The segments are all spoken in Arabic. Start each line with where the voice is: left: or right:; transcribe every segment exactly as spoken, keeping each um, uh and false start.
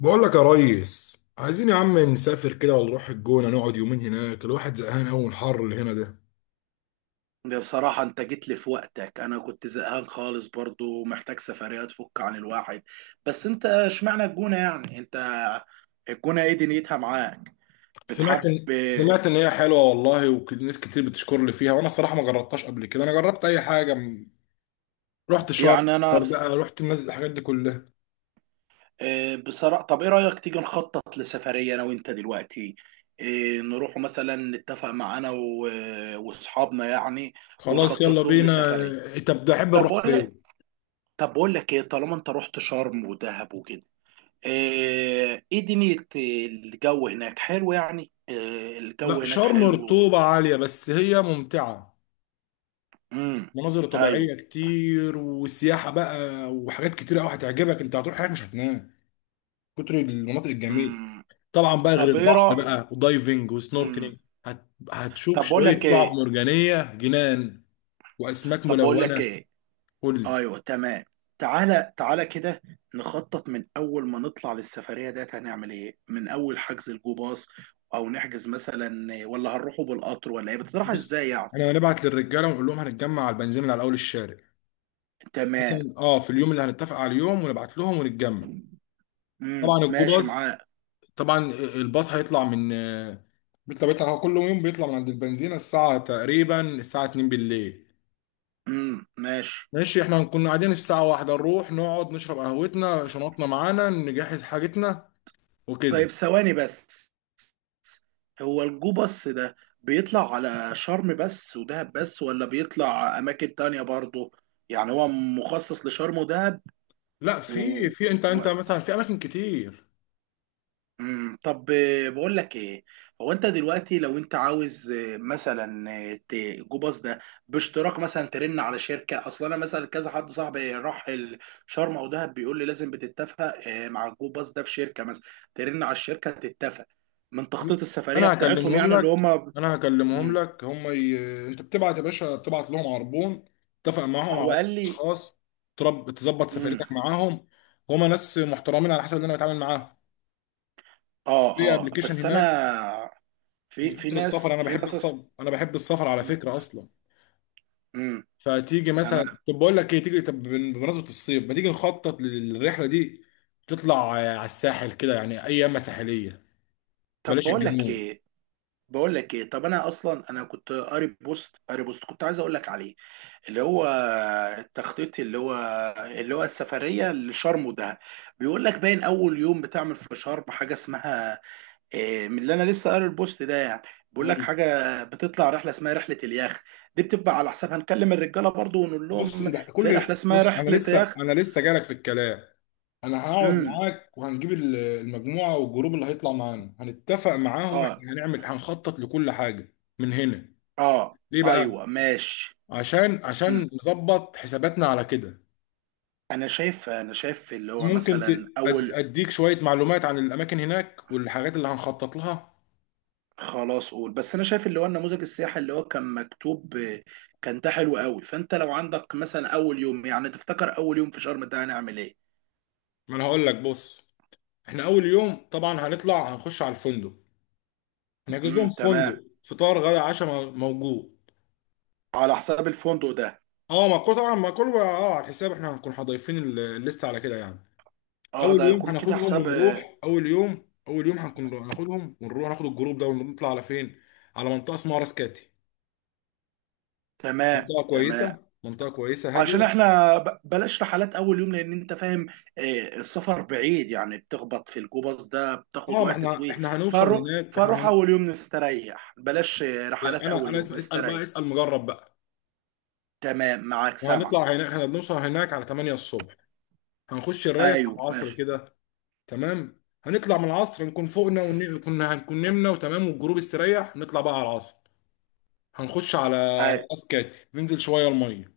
left: بقول لك يا ريس، عايزين يا عم نسافر كده ولا نروح الجونة نقعد يومين هناك؟ الواحد زهقان قوي من الحر اللي هنا ده.
right: ده بصراحة أنت جيت لي في وقتك. أنا كنت زهقان خالص برضو محتاج سفرية تفك عن الواحد. بس أنت اشمعنى الجونة يعني أنت؟ الجونة إيه دنيتها معاك؟ بتحب؟
left: سمعت ان سمعت ان هي حلوة والله، وناس كتير بتشكر لي فيها، وانا الصراحة ما جربتهاش قبل كده. انا جربت اي حاجة، م- رحت شرم،
right: يعني أنا
left: الغردقة،
right: بص...
left: رحت الناس، الحاجات دي كلها.
right: آه، بصراحة. طب إيه رأيك تيجي نخطط لسفرية أنا وأنت دلوقتي؟ إيه، نروح مثلا نتفق مع أنا و... وأصحابنا يعني.
left: خلاص يلا
right: ونخطط لهم
left: بينا.
right: لسفرية.
left: إيه، طب ده احب
right: طب
left: نروح
right: بقول لك
left: فين؟
right: طب بقول لك إيه، طالما أنت رحت شرم ودهب وكده. آه، ايه، دنيا الجو هناك حلو يعني. آه، الجو
left: لا،
right: هناك
left: شرم
right: حلو.
left: رطوبة عالية بس هي ممتعة،
right: امم
left: مناظر
right: ايوه.
left: طبيعية كتير وسياحة بقى، وحاجات كتير قوي هتعجبك. انت هتروح هناك مش هتنام كتر المناطق الجميلة.
right: امم
left: طبعا بقى، غير
right: طب ايه
left: البحر
right: رأ
left: بقى ودايفنج
right: امم
left: وسنوركلينج. هت... هتشوف
right: طب بقول
left: شويه
right: لك
left: شعاب
right: ايه.
left: مرجانيه جنان واسماك
right: طب بقول لك
left: ملونه.
right: ايه.
left: قول لي.
right: ايوه تمام. تعالى تعالى كده. نخطط من اول ما نطلع للسفرية ديت. هنعمل ايه من اول حجز الجو باص؟ او نحجز مثلا؟ ولا هنروحوا بالقطر ولا ايه؟ بتطرح ازاي
left: بص،
right: يعني؟
left: انا هنبعت للرجاله ونقول لهم هنتجمع على البنزين اللي على اول الشارع
right: تمام.
left: مثلا. اه، في اليوم اللي هنتفق على اليوم ونبعت لهم ونتجمع.
right: امم
left: طبعا
right: ماشي
left: الجوباز،
right: معاك.
left: طبعا الباص هيطلع من، بيطلع بيطلع هو كل يوم بيطلع من عند البنزينه الساعه، تقريبا الساعه اثنين بالليل.
right: امم ماشي.
left: ماشي، احنا هنكون قاعدين في الساعه واحدة، نروح نقعد نشرب قهوتنا، شنطنا معانا، نجهز حاجتنا
right: طيب
left: وكده.
right: ثواني بس. هو الجوبس ده بيطلع على شرم بس ودهب بس، ولا بيطلع أماكن تانية برضه؟ يعني هو مخصص لشرم ودهب
left: لا، في
right: و...
left: في انت
right: و...
left: انت مثلا في اماكن كتير.
right: مم. طب آه، بقول لك ايه. هو انت دلوقتي لو انت عاوز آه، مثلا آه، ت- الجوباس ده باشتراك مثلا، ترن على شركة. اصلا انا مثلا كذا حد صاحبي راح ال- شرم او دهب بيقول لي لازم بتتفق آه، مع الجوباس ده في شركة مثلا، ترن على الشركة تتفق من تخطيط السفرية
left: انا
right: بتاعتهم
left: هكلمهم
right: يعني اللي
left: لك
right: هما.
left: انا هكلمهم
right: مم.
left: لك هم ي... انت بتبعت يا باشا، بتبعت لهم عربون، اتفق معاهم على
right: هو
left: عدد
right: قال لي.
left: اشخاص، ترب... تظبط
right: مم.
left: سفريتك معاهم. هما ناس محترمين على حسب اللي انا بتعامل معاهم
right: اه.
left: في
right: اه
left: ابلكيشن
right: بس
left: هناك،
right: انا في
left: من
right: في
left: كتر السفر.
right: ناس.
left: انا
right: في
left: بحب
right: ناس أص...
left: السفر انا بحب السفر على فكره اصلا.
right: مم.
left: فتيجي مثلا،
right: تمام.
left: طب بقول لك ايه، تيجي طب، بن- بمناسبه الصيف ما تيجي نخطط للرحله دي، تطلع آه، على الساحل كده يعني، اي يمه ساحليه،
right: طب
left: بلاش
right: بقول لك
left: الجنوب.
right: ايه، بقول لك ايه. طب انا اصلا انا كنت قاري بوست قاري بوست كنت عايز اقول لك عليه. اللي هو التخطيط، اللي هو اللي هو السفريه لشرم ده، بيقول لك باين اول يوم بتعمل في شرم حاجه اسمها إيه، من اللي انا لسه قاري البوست ده يعني. بيقول لك
left: أيوة.
right: حاجه، بتطلع رحله اسمها رحله اليخت. دي بتبقى على حساب، هنكلم الرجاله برضو ونقول
left: بص، إيه
right: لهم
left: ده؟
right: في
left: كل
right: رحله
left: ال-
right: اسمها
left: بص انا
right: رحله
left: لسه
right: يخت.
left: انا لسه جالك في الكلام. انا هقعد
right: امم
left: معاك، وهنجيب ال- المجموعه والجروب اللي هيطلع معانا، هنتفق معاهم،
right: اه.
left: احنا هنعمل، هنخطط لكل حاجه من هنا.
right: اه.
left: ليه
right: ايوه
left: بقى؟
right: ماشي.
left: عشان
right: امم
left: عشان نظبط حساباتنا على كده.
right: انا شايف انا شايف اللي هو
left: ممكن ت-
right: مثلا
left: أد-
right: اول.
left: اديك شويه معلومات عن الاماكن هناك والحاجات اللي هنخطط لها.
right: خلاص قول، بس انا شايف اللي هو النموذج السياحي اللي هو كان مكتوب آه، كان ده حلو قوي. فانت لو عندك مثلا اول يوم، يعني تفتكر اول يوم في شرم ده هنعمل ايه؟
left: ما انا هقول لك، بص. احنا اول يوم طبعا هنطلع، هنخش على الفندق. هنحجز لهم
right: امم تمام.
left: فندق، فطار غدا عشاء موجود.
right: على حساب الفندق ده.
left: اه، ما كله طبعا، ما كله بقى اه على الحساب. احنا هنكون هضيفين ال- الليست على كده يعني.
right: اه،
left: اول
right: ده
left: يوم
right: هيكون كده
left: هناخدهم، ايوه،
right: حساب.
left: ونروح. اول يوم اول يوم هنكون هناخدهم ونروح ناخد الجروب ده ونطلع على فين، على منطقه اسمها راس كاتي.
right: تمام
left: منطقه
right: تمام.
left: كويسه، منطقه كويسه
right: عشان
left: هاديه.
right: احنا ب- بلاش رحلات اول يوم، لان انت فاهم آه، السفر بعيد يعني، بتخبط في الجوباز ده
left: اه،
right: بتاخد
left: ما
right: وقت
left: احنا
right: طويل.
left: احنا هنوصل
right: فاروح
left: هناك احنا
right: فاروح
left: هن...
right: اول يوم نستريح، بلاش آه،
left: يعني
right: رحلات
left: انا
right: اول
left: انا
right: يوم،
left: اسم... اسال
right: نستريح.
left: بقى اسال مجرب بقى.
right: تمام، معاك سامع.
left: وهنطلع هناك، احنا بنوصل هناك على تمانية الصبح، هنخش نريح على
right: ايوه
left: العصر
right: ماشي.
left: كده. تمام، هنطلع من العصر، نكون فوقنا ون... كنا هنكون نمنا وتمام، والجروب استريح، نطلع بقى على العصر، هنخش على
right: ايوه.
left: راس كاتي، ننزل شويه الميه.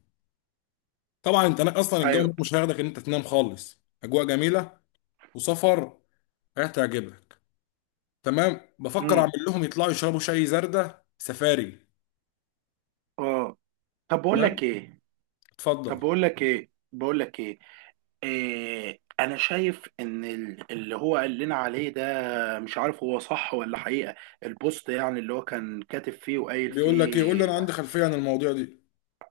left: طبعا انت هناك اصلا، الجو
right: ايوه.
left: هناك مش هياخدك ان انت تنام خالص، اجواء جميله وسفر، هتعجبك. تمام، بفكر
right: امم
left: اعمل لهم يطلعوا يشربوا شاي زردة سفاري.
right: اه. طب بقول
left: تمام،
right: لك ايه.
left: اتفضل.
right: طب بقول لك ايه بقول لك ايه، إيه انا شايف ان ال- اللي هو قال لنا عليه، مش عارف هو صح ولا حقيقة، البوست يعني اللي هو كان كاتب فيه وقايل
left: بيقول لك ايه؟ قول لي،
right: فيه.
left: انا عندي خلفيه عن المواضيع دي.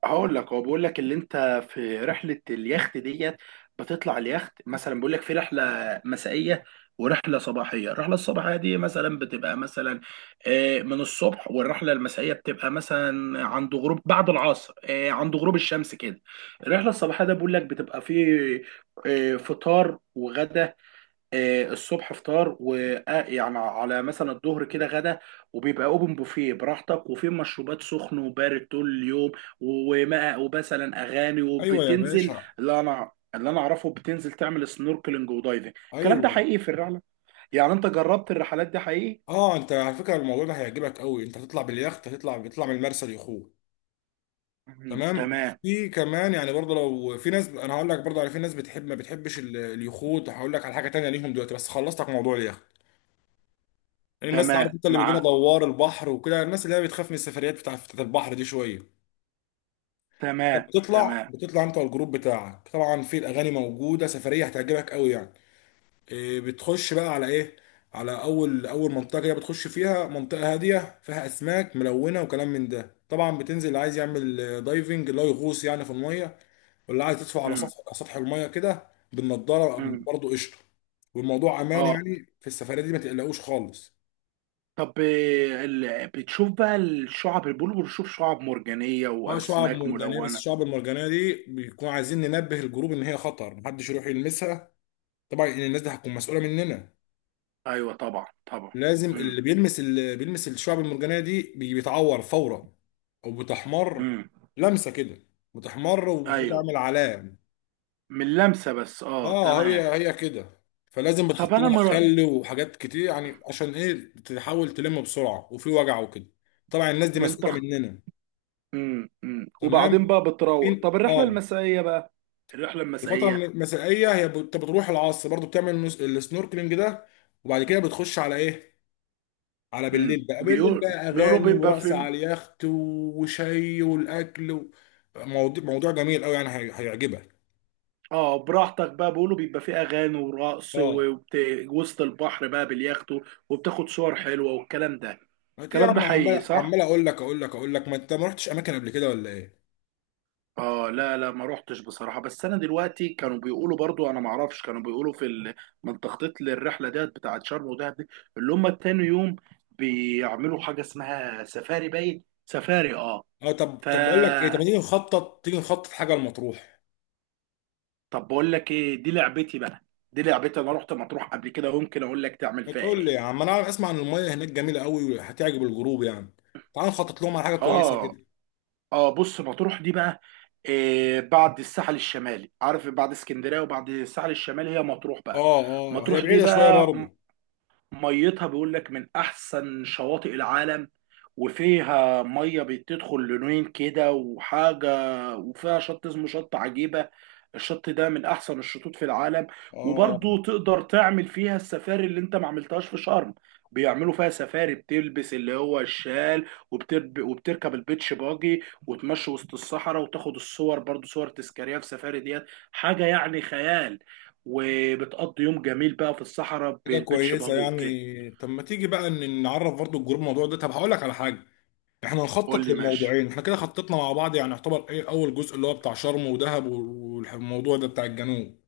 right: هقول لك، هو بيقول لك اللي انت في رحلة اليخت ديت بتطلع اليخت مثلا، بيقول لك في رحلة مسائية ورحلة صباحية. الرحلة الصباحية دي مثلا بتبقى مثلا آه، من الصبح، والرحلة المسائية بتبقى مثلا عند غروب بعد العصر، آه، عند غروب الشمس كده. الرحلة الصباحية ده بيقول لك بتبقى فيه آه، فطار وغدا. آه، الصبح فطار ويعني على مثلا الظهر كده غدا. وبيبقى اوبن بوفيه براحتك، وفي مشروبات سخن وبارد طول اليوم، وماء، ومثلا اغاني،
left: ايوه يا
right: وبتنزل
left: باشا،
right: اللي انا اللي انا اعرفه بتنزل تعمل سنوركلينج ودايفنج. الكلام ده
left: ايوه.
right: حقيقي في الرحله؟ يعني انت جربت الرحلات دي حقيقي؟
left: اه، انت على فكره الموضوع ده هيعجبك قوي. انت هتطلع باليخت، هتطلع بتطلع من المرسى ليخوت.
right: مم،
left: تمام،
right: تمام.
left: في كمان يعني برضه، لو في ناس، انا هقول لك برضه على، في ناس بتحب، ما بتحبش ال- اليخوت، هقول لك على حاجه تانية ليهم دلوقتي، بس خلصتك موضوع اليخت. يعني الناس، عارف
right: تمام
left: انت، اللي بيجوا لنا
right: مع
left: دوار البحر وكده، الناس اللي هي بتخاف من السفريات بتاع، بتاعت البحر دي شويه. طب،
right: تمام
left: بتطلع
right: تمام.
left: بتطلع انت والجروب بتاعك، طبعا في الاغاني موجوده، سفريه هتعجبك قوي يعني. إيه، بتخش بقى على ايه؟ على اول، اول منطقه كده بتخش فيها، منطقه هاديه فيها اسماك ملونه وكلام من ده. طبعا بتنزل، اللي عايز يعمل آه، دايفنج اللي هو يغوص يعني في الميه، واللي عايز يطفو على
right: مم.
left: سطح على سطح الميه كده بالنضاره،
right: مم.
left: برضه قشطه. والموضوع امان
right: اه.
left: يعني في السفريه دي، ما تقلقوش خالص.
right: طب آه، ال- بتشوف بقى الشعب البلو، بتشوف شعب مرجانية
left: اه، شعاب
right: وأسماك
left: مرجانيه، بس
right: ملونة.
left: الشعاب المرجانيه دي بيكون عايزين ننبه الجروب ان هي خطر، محدش يروح يلمسها. طبعا ان الناس دي هتكون مسؤوله مننا.
right: ايوه طبعا طبعا.
left: لازم
right: امم
left: اللي بيلمس اللي بيلمس الشعاب المرجانيه دي، بي- بيتعور فورا، او بتحمر
right: امم
left: لمسه كده، بتحمر
right: ايوه.
left: وبتعمل علامه.
right: من لمسه بس، اه
left: اه، هي
right: تمام.
left: هي كده. فلازم
right: طب
left: بتحط
right: انا
left: لها
right: مر...
left: خل وحاجات كتير يعني، عشان ايه، تحاول تلم بسرعه، وفي وجع وكده. طبعا الناس دي
right: من
left: مسؤوله
right: تخت.
left: مننا.
right: امم امم
left: تمام،
right: وبعدين بقى بتروق.
left: فين؟
right: طب الرحله
left: اه،
right: المسائيه بقى؟ الرحله
left: الفتره الم-
right: المسائيه.
left: المسائيه، هي بت- بتروح العصر برضو، بتعمل نس- السنوركلينج ده، وبعد كده بتخش على ايه، على بالليل
right: امم
left: بقى. بالليل
right: بيقول
left: بقى
right: بيقولوا
left: اغاني
right: بيبقى
left: ورقص
right: في،
left: على اليخت، وشاي والاكل و... موضوع موضوع جميل قوي يعني، هي- هيعجبك.
right: اه براحتك بقى، بيقولوا بيبقى في اغاني ورقص
left: اه،
right: وبت... وسط البحر بقى باليخت، وبتاخد صور حلوه والكلام ده.
left: ما إنت يا
right: الكلام ده
left: عم،
right: حقيقي
left: عمال
right: صح؟
left: عمال اقول لك اقول لك اقول لك، ما انت ما رحتش اماكن قبل كده ولا ايه؟
right: اه لا لا، ما روحتش بصراحة. بس انا دلوقتي كانوا بيقولوا برضو، انا ما اعرفش، كانوا بيقولوا في ال... من تخطيط للرحلة ديت بتاعت شرم ودهب دي اللي هم تاني يوم بيعملوا حاجة اسمها سفاري. باين سفاري اه.
left: اه، طب
right: ف
left: طب بقول لك ايه، طب ما تيجي نخطط، تيجي نخطط حاجه لمطروح؟
right: طب بقول لك ايه، دي لعبتي بقى. دي لعبتي، انا رحت مطروح قبل كده وممكن اقول لك تعمل فيها
left: بتقول لي يا
right: ايه.
left: عم، انا عارف، اسمع ان الميه هناك جميله قوي وهتعجب الجروب يعني. تعال نخطط لهم على حاجه كويسه
right: اه
left: كده.
right: اه. بص، مطروح دي بقى إيه بعد الساحل الشمالي، عارف، بعد اسكندرية وبعد الساحل الشمالي هي مطروح بقى.
left: اه، اه، هي
right: مطروح دي
left: بعيده شويه
right: بقى
left: برضه.
right: ميتها بيقول لك من احسن شواطئ العالم، وفيها ميه بتدخل لونين كده وحاجه، وفيها شط اسمه شط عجيبه. الشط ده من احسن الشطوط في العالم.
left: اه،
right: وبرضو تقدر تعمل فيها السفاري اللي انت ما عملتهاش في شرم. بيعملوا فيها سفاري، بتلبس اللي هو الشال وبترب... وبتركب البيتش باجي وتمشي وسط الصحراء وتاخد الصور، برضو صور تذكاريه في سفاري ديت. حاجه يعني خيال. وبتقضي يوم جميل بقى في الصحراء
left: حاجه
right: بالبيتش
left: كويسه
right: باجي وكده.
left: يعني. طب ما تيجي بقى ان نعرف برضه الجروب الموضوع ده، طب هقول لك على حاجه. احنا
right: قول
left: نخطط
right: لي ماشي.
left: للموضوعين، احنا كده خططنا مع بعض يعني يعتبر، ايه اول جزء اللي هو بتاع شرم ودهب، والموضوع ده بتاع الجنوب.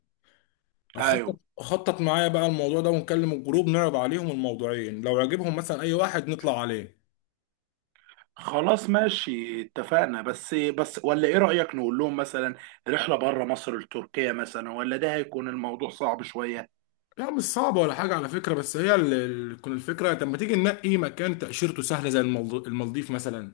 left: خطط
right: ايوه.
left: خطط معايا بقى الموضوع ده، ونكلم الجروب، نعرض عليهم الموضوعين، لو عجبهم مثلا اي واحد نطلع عليه.
right: خلاص ماشي اتفقنا. بس بس ولا ايه رأيك، نقول لهم مثلا رحلة بره مصر لتركيا مثلا، ولا ده هيكون الموضوع صعب شوية؟
left: لا، مش صعبة ولا حاجة على فكرة، بس هي، ال- ال- تكون الفكرة، طب ما تيجي ننقي مكان تأشيرته سهلة زي المالد- المالديف مثلا.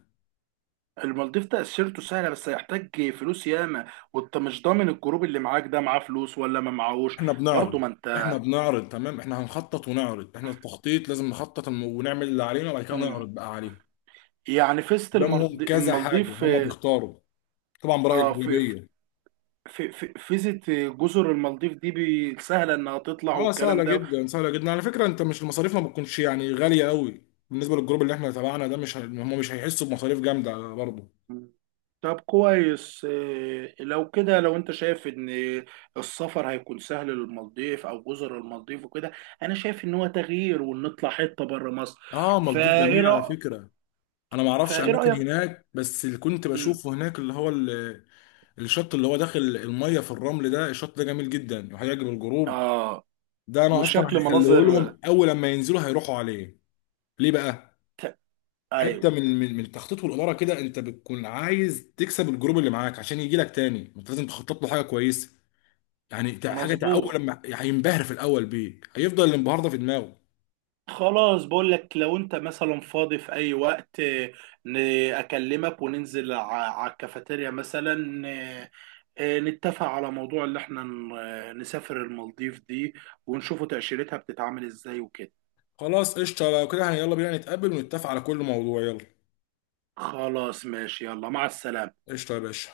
right: المالديف تأشيرته سهلة، بس هيحتاج فلوس ياما، وانت مش ضامن الجروب اللي معاك ده معاه فلوس ولا ما معاهوش.
left: احنا
right: برضه
left: بنعرض
right: ما
left: احنا
right: انت.
left: بنعرض تمام، احنا هنخطط ونعرض، احنا التخطيط لازم نخطط الم- ونعمل اللي علينا وبعد كده نعرض
right: مم.
left: بقى عليهم.
right: يعني فيزة المرض-
left: قدامهم كذا حاجة،
right: المالديف.
left: هما بيختاروا، طبعا برأي
right: اه في في
left: الأغلبية.
right: في في- فيزة جزر المالديف دي بي- سهلة انها تطلع
left: اه، سهله
right: والكلام ده.
left: جدا سهله جدا على فكره، انت مش، المصاريف ما بتكونش يعني غاليه قوي. بالنسبه للجروب اللي احنا تبعنا ده، مش ه- هم مش هيحسوا بمصاريف جامده برضه.
right: مم. طب كويس. إيه، لو كده، لو انت شايف ان السفر هيكون سهل للمالديف او جزر المالديف وكده، انا شايف ان هو تغيير ونطلع حته بره مصر.
left: اه، مالديف
right: فايه
left: جميل على
right: رأ...
left: فكره. انا ما اعرفش
right: فايه
left: اماكن
right: رأيك؟
left: هناك، بس اللي كنت
right: مم.
left: بشوفه هناك اللي هو ال- الشط اللي هو داخل الميه في الرمل ده، الشط ده جميل جدا وهيعجب الجروب.
right: اه.
left: ده انا اصلا
right: وشكل
left: هخليه
right: مناظر
left: لهم اول لما ينزلوا هيروحوا عليه. ليه بقى؟
right: ت...
left: حته
right: ايوه
left: من من من التخطيط والاداره كده، انت بتكون عايز تكسب الجروب اللي معاك عشان يجي لك تاني، انت لازم تخطط له حاجه كويسه يعني. تع- حاجه تع- اول
right: مظبوط.
left: لما هينبهر في الاول بيك، هيفضل الانبهار ده في دماغه.
right: خلاص، بقول لك، لو انت مثلا فاضي في اي وقت آه، ن- اكلمك وننزل على الكافيتيريا مثلا، آه، آه، نتفق على موضوع اللي احنا ن- آه، نسافر المالديف دي، ونشوفوا تأشيرتها بتتعامل ازاي وكده.
left: خلاص قشطه لو كده يعني، يلا بينا نتقابل ونتفق على كل موضوع، يلا.
right: خلاص ماشي، يلا مع السلامة.
left: قشطه يا باشا.